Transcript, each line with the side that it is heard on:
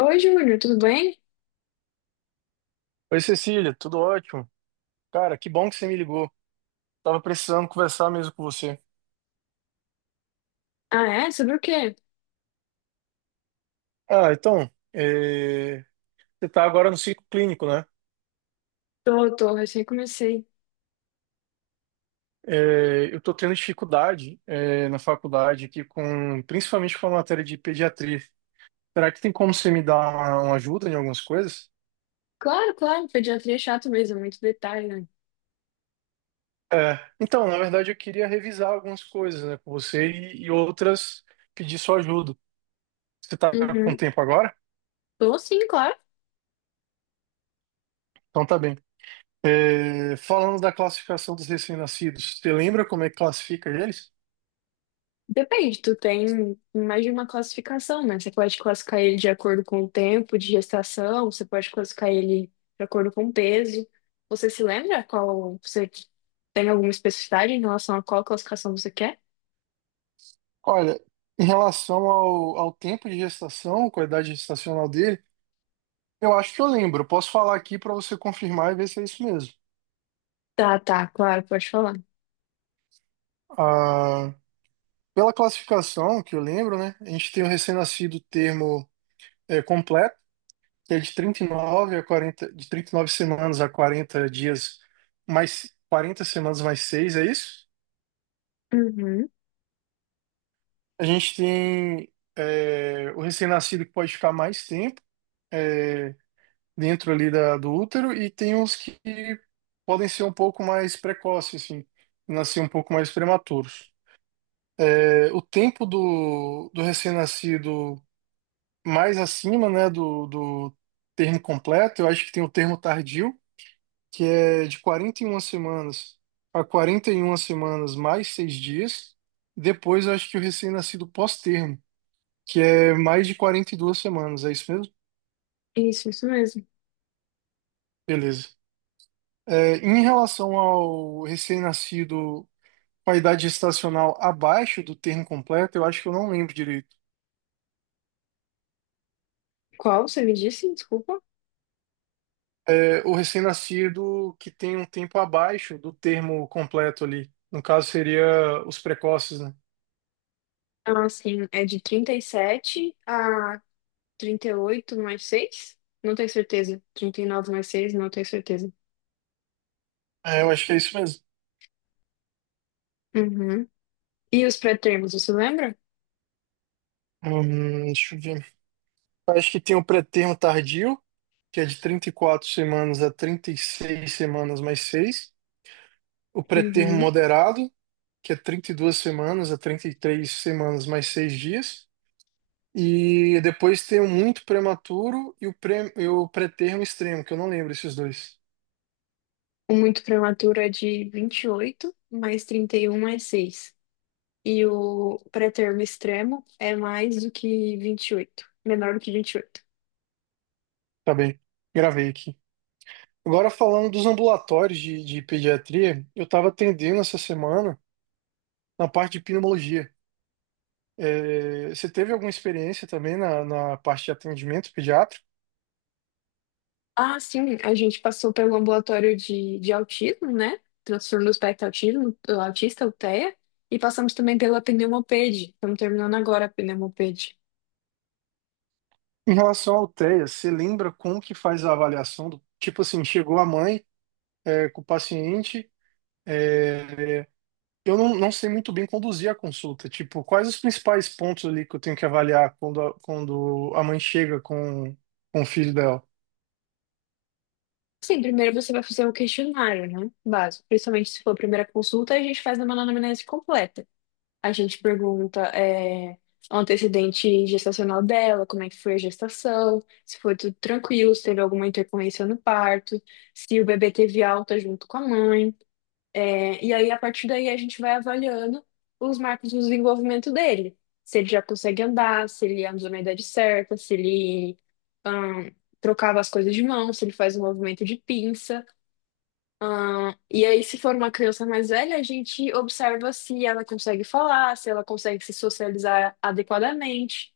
left: Oi, Júlio, tudo bem?
right: Oi, Cecília, tudo ótimo? Cara, que bom que você me ligou. Tava precisando conversar mesmo com você.
left: Ah, é? Sobre o quê?
right: Ah, então, você tá agora no ciclo clínico, né?
left: Tô, tô, recém comecei.
right: Eu tô tendo dificuldade, na faculdade aqui principalmente com a matéria de pediatria. Será que tem como você me dar uma ajuda em algumas coisas?
left: Claro, claro, pediatria é chato mesmo, é muito detalhe, né?
right: Então, na verdade, eu queria revisar algumas coisas, né, com você e outras pedir sua ajuda. Você tá com
left: Uhum.
right: tempo agora?
left: Tô sim, claro.
right: Então tá bem. Falando da classificação dos recém-nascidos, você lembra como é que classifica eles?
left: Depende, tu tem mais de uma classificação, né? Você pode classificar ele de acordo com o tempo de gestação, você pode classificar ele de acordo com o peso. Você se lembra qual, você tem alguma especificidade em relação a qual classificação você quer?
right: Olha, em relação ao tempo de gestação, qualidade gestacional dele, eu acho que eu lembro. Eu posso falar aqui para você confirmar e ver se é isso mesmo.
left: Tá, tá, claro, pode falar.
right: Ah, pela classificação que eu lembro, né? A gente tem o recém-nascido termo completo, que é de 39 a 40, de 39 semanas a 40 dias mais 40 semanas mais 6, é isso?
left: Uhum.
right: A gente tem o recém-nascido que pode ficar mais tempo, é, dentro ali do útero, e tem uns que podem ser um pouco mais precoces, assim, nascer um pouco mais prematuros. O tempo do recém-nascido mais acima, né, do termo completo, eu acho que tem o termo tardio, que é de 41 semanas a 41 semanas mais 6 dias. Depois, eu acho que o recém-nascido pós-termo que é mais de 42 semanas, é isso mesmo?
left: Isso mesmo.
right: Beleza. Em relação ao recém-nascido com a idade gestacional abaixo do termo completo, eu acho que eu não lembro direito.
left: Qual você me disse? Desculpa.
right: O recém-nascido que tem um tempo abaixo do termo completo ali. No caso, seria os precoces, né?
left: Ah, sim, é de 37 a 38 mais seis, não tenho certeza. 39 mais seis, não tenho certeza.
right: Eu acho que é isso mesmo.
left: Uhum. E os pré-termos, você lembra?
right: Deixa eu ver. Eu acho que tem o pré-termo tardio, que é de 34 semanas a 36 semanas mais seis. O pré-termo
left: Uhum.
right: moderado, que é 32 semanas a 33 semanas mais 6 dias. E depois tem o muito prematuro e o pré-termo extremo, que eu não lembro esses dois.
left: O muito prematuro é de 28 mais 31 mais seis. E o pré-termo extremo é mais do que 28, menor do que 28.
right: Tá bem, gravei aqui. Agora falando dos ambulatórios de pediatria, eu estava atendendo essa semana na parte de pneumologia. Você teve alguma experiência também na parte de atendimento pediátrico?
left: Ah, sim, a gente passou pelo ambulatório de autismo, né? Transtorno do espectro autismo, do autista, o TEA, e passamos também pela pneumopede. Estamos terminando agora a pneumopede.
right: Em relação ao TEA, você lembra como que faz a avaliação do, tipo assim, chegou a mãe, com o paciente. Eu não sei muito bem conduzir a consulta. Tipo, quais os principais pontos ali que eu tenho que avaliar quando a mãe chega com o filho dela?
left: Sim, primeiro você vai fazer o questionário, né? Básico. Principalmente se for a primeira consulta, a gente faz uma anamnese completa. A gente pergunta o antecedente gestacional dela, como é que foi a gestação, se foi tudo tranquilo, se teve alguma intercorrência no parto, se o bebê teve alta junto com a mãe. E aí, a partir daí, a gente vai avaliando os marcos do desenvolvimento dele. Se ele já consegue andar, se ele andou na idade certa, se ele ahn, trocava as coisas de mão, se ele faz um movimento de pinça. E aí, se for uma criança mais velha, a gente observa se ela consegue falar, se ela consegue se socializar adequadamente.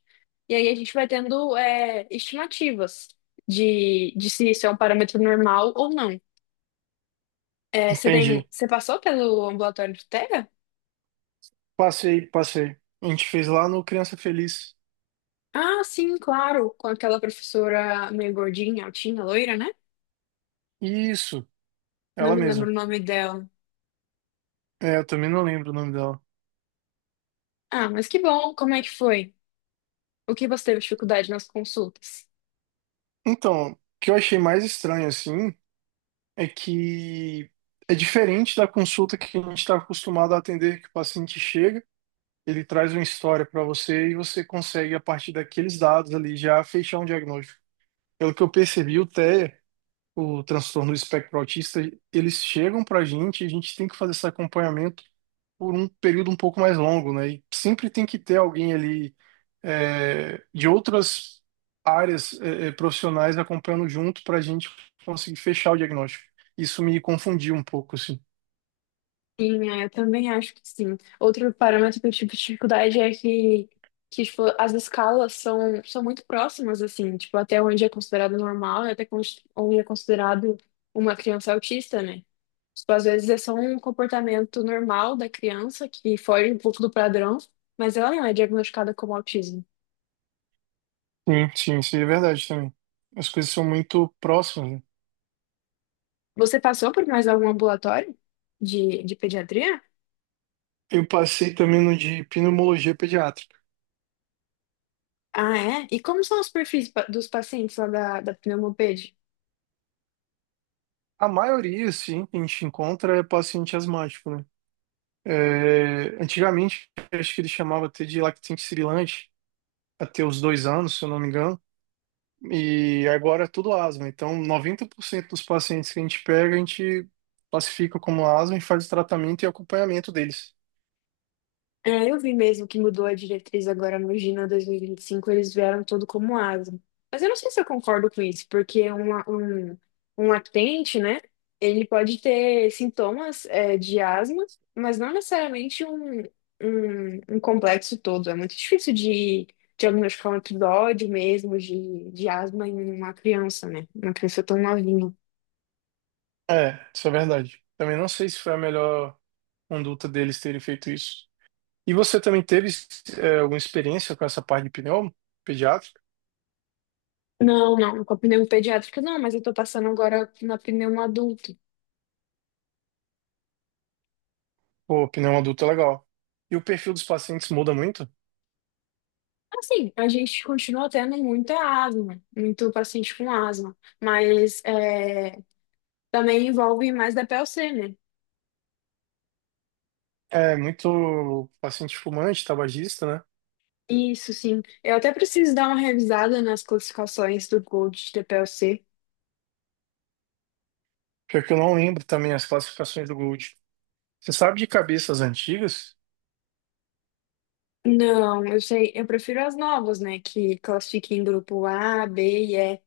left: E aí, a gente vai tendo estimativas de se isso é um parâmetro normal ou não. É, você tem,
right: Entendi.
left: você passou pelo ambulatório de Tega.
right: Passei, passei. A gente fez lá no Criança Feliz.
left: Ah, sim, claro, com aquela professora meio gordinha, altinha, loira, né?
right: Isso,
left: Não
right: ela
left: me
right: mesma.
left: lembro o nome dela.
right: Eu também não lembro o nome dela.
left: Ah, mas que bom, como é que foi? O que você teve dificuldade nas consultas?
right: Então, o que eu achei mais estranho, assim, é que é diferente da consulta que a gente está acostumado a atender, que o paciente chega, ele traz uma história para você e você consegue, a partir daqueles dados ali, já fechar um diagnóstico. Pelo que eu percebi, o TEA, o transtorno do espectro autista, eles chegam pra gente e a gente tem que fazer esse acompanhamento por um período um pouco mais longo, né? E sempre tem que ter alguém ali, de outras áreas, profissionais acompanhando junto pra gente conseguir fechar o diagnóstico. Isso me confundiu um pouco, assim.
left: Sim, eu também acho que sim. Outro parâmetro que eu tive dificuldade é que tipo, as escalas são muito próximas, assim, tipo, até onde é considerado normal e até onde é considerado uma criança autista, né? Tipo, às vezes é só um comportamento normal da criança que foge um pouco do padrão, mas ela não é diagnosticada como autismo.
right: Sim, sim, isso é verdade também. As coisas são muito próximas, né?
left: Você passou por mais algum ambulatório de pediatria?
right: Eu passei também no de pneumologia pediátrica.
left: Ah, é? E como são os perfis dos pacientes lá da, da pneumoped?
right: A maioria, sim, que a gente encontra é paciente asmático, né? Antigamente, acho que ele chamava até de lactente sibilante, até os 2 anos, se eu não me engano, e agora é tudo asma. Então, 90% dos pacientes que a gente pega, a gente classifica como asma e faz o tratamento e acompanhamento deles.
left: Eu vi mesmo que mudou a diretriz agora no Gina 2025, eles vieram todo como asa. Mas eu não sei se eu concordo com isso, porque um lactente, né, ele pode ter sintomas, de asma, mas não necessariamente um, um complexo todo. É muito difícil de diagnosticar um episódio mesmo de asma em uma criança, né? Uma criança tão novinha.
right: Isso é verdade. Também não sei se foi a melhor conduta deles terem feito isso. E você também teve, alguma experiência com essa parte de pneumo pediátrica?
left: Não, não, com a pneumo pediátrica não, mas eu tô passando agora na pneumo adulto.
right: Pô, pneumo adulto é legal. E o perfil dos pacientes muda muito?
left: Assim, a gente continua tendo muita asma, muito paciente com asma, mas também envolve mais da PLC, né?
right: É muito paciente fumante, tabagista, né?
left: Isso, sim. Eu até preciso dar uma revisada nas classificações do Gold da PLC.
right: Pior que eu não lembro também as classificações do Gold. Você sabe de cabeças antigas?
left: Não, eu sei, eu prefiro as novas, né? Que classifiquem em grupo A, B e E,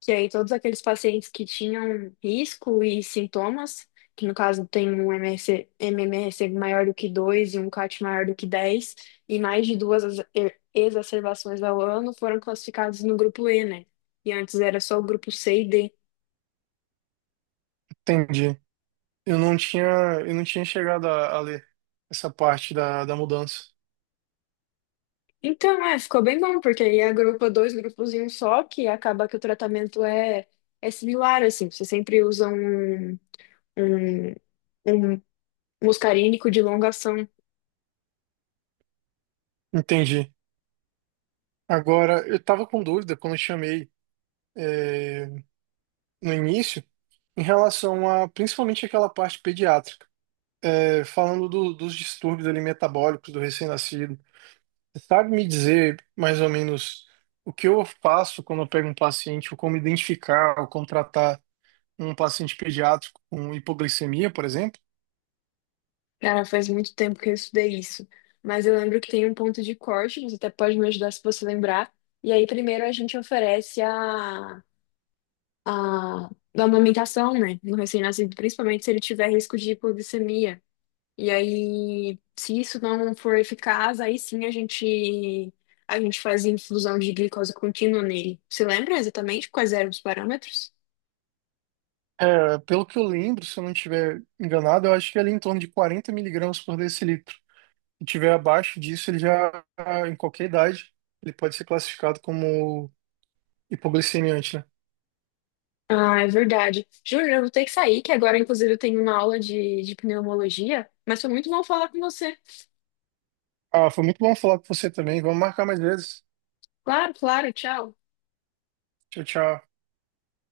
left: que aí todos aqueles pacientes que tinham risco e sintomas, que no caso tem um MRC, MMRC maior do que 2 e um CAT maior do que 10 e mais de duas exacerbações ao ano, foram classificados no grupo E, né? E antes era só o grupo C e D.
right: Entendi. Eu não tinha, eu não tinha chegado a ler essa parte da mudança.
left: Então, ficou bem bom, porque aí agrupa dois grupos em um só, que acaba que o tratamento é similar, assim, você sempre usa um, um, um muscarínico de longa ação.
right: Entendi. Agora, eu estava com dúvida quando eu chamei no início em relação a principalmente aquela parte pediátrica. Falando dos distúrbios ali metabólicos do recém-nascido. Você sabe me dizer mais ou menos o que eu faço quando eu pego um paciente, ou como identificar ou contratar um paciente pediátrico com hipoglicemia, por exemplo?
left: Cara, faz muito tempo que eu estudei isso, mas eu lembro que tem um ponto de corte, você até pode me ajudar se você lembrar. E aí, primeiro, a gente oferece da amamentação, né, no recém-nascido, principalmente se ele tiver risco de hipoglicemia. E aí, se isso não for eficaz, aí sim a gente faz infusão de glicose contínua nele. Você lembra exatamente quais eram os parâmetros?
right: Pelo que eu lembro, se eu não estiver enganado, eu acho que é ali em torno de 40 mg/dL. Se tiver abaixo disso, ele já, em qualquer idade, ele pode ser classificado como hipoglicemiante, né?
left: Ah, é verdade. Júlia, eu vou ter que sair, que agora, inclusive, eu tenho uma aula de pneumologia, mas foi muito bom falar com você.
right: Ah, foi muito bom falar com você também. Vamos marcar mais vezes.
left: Claro, claro, tchau.
right: Tchau, tchau.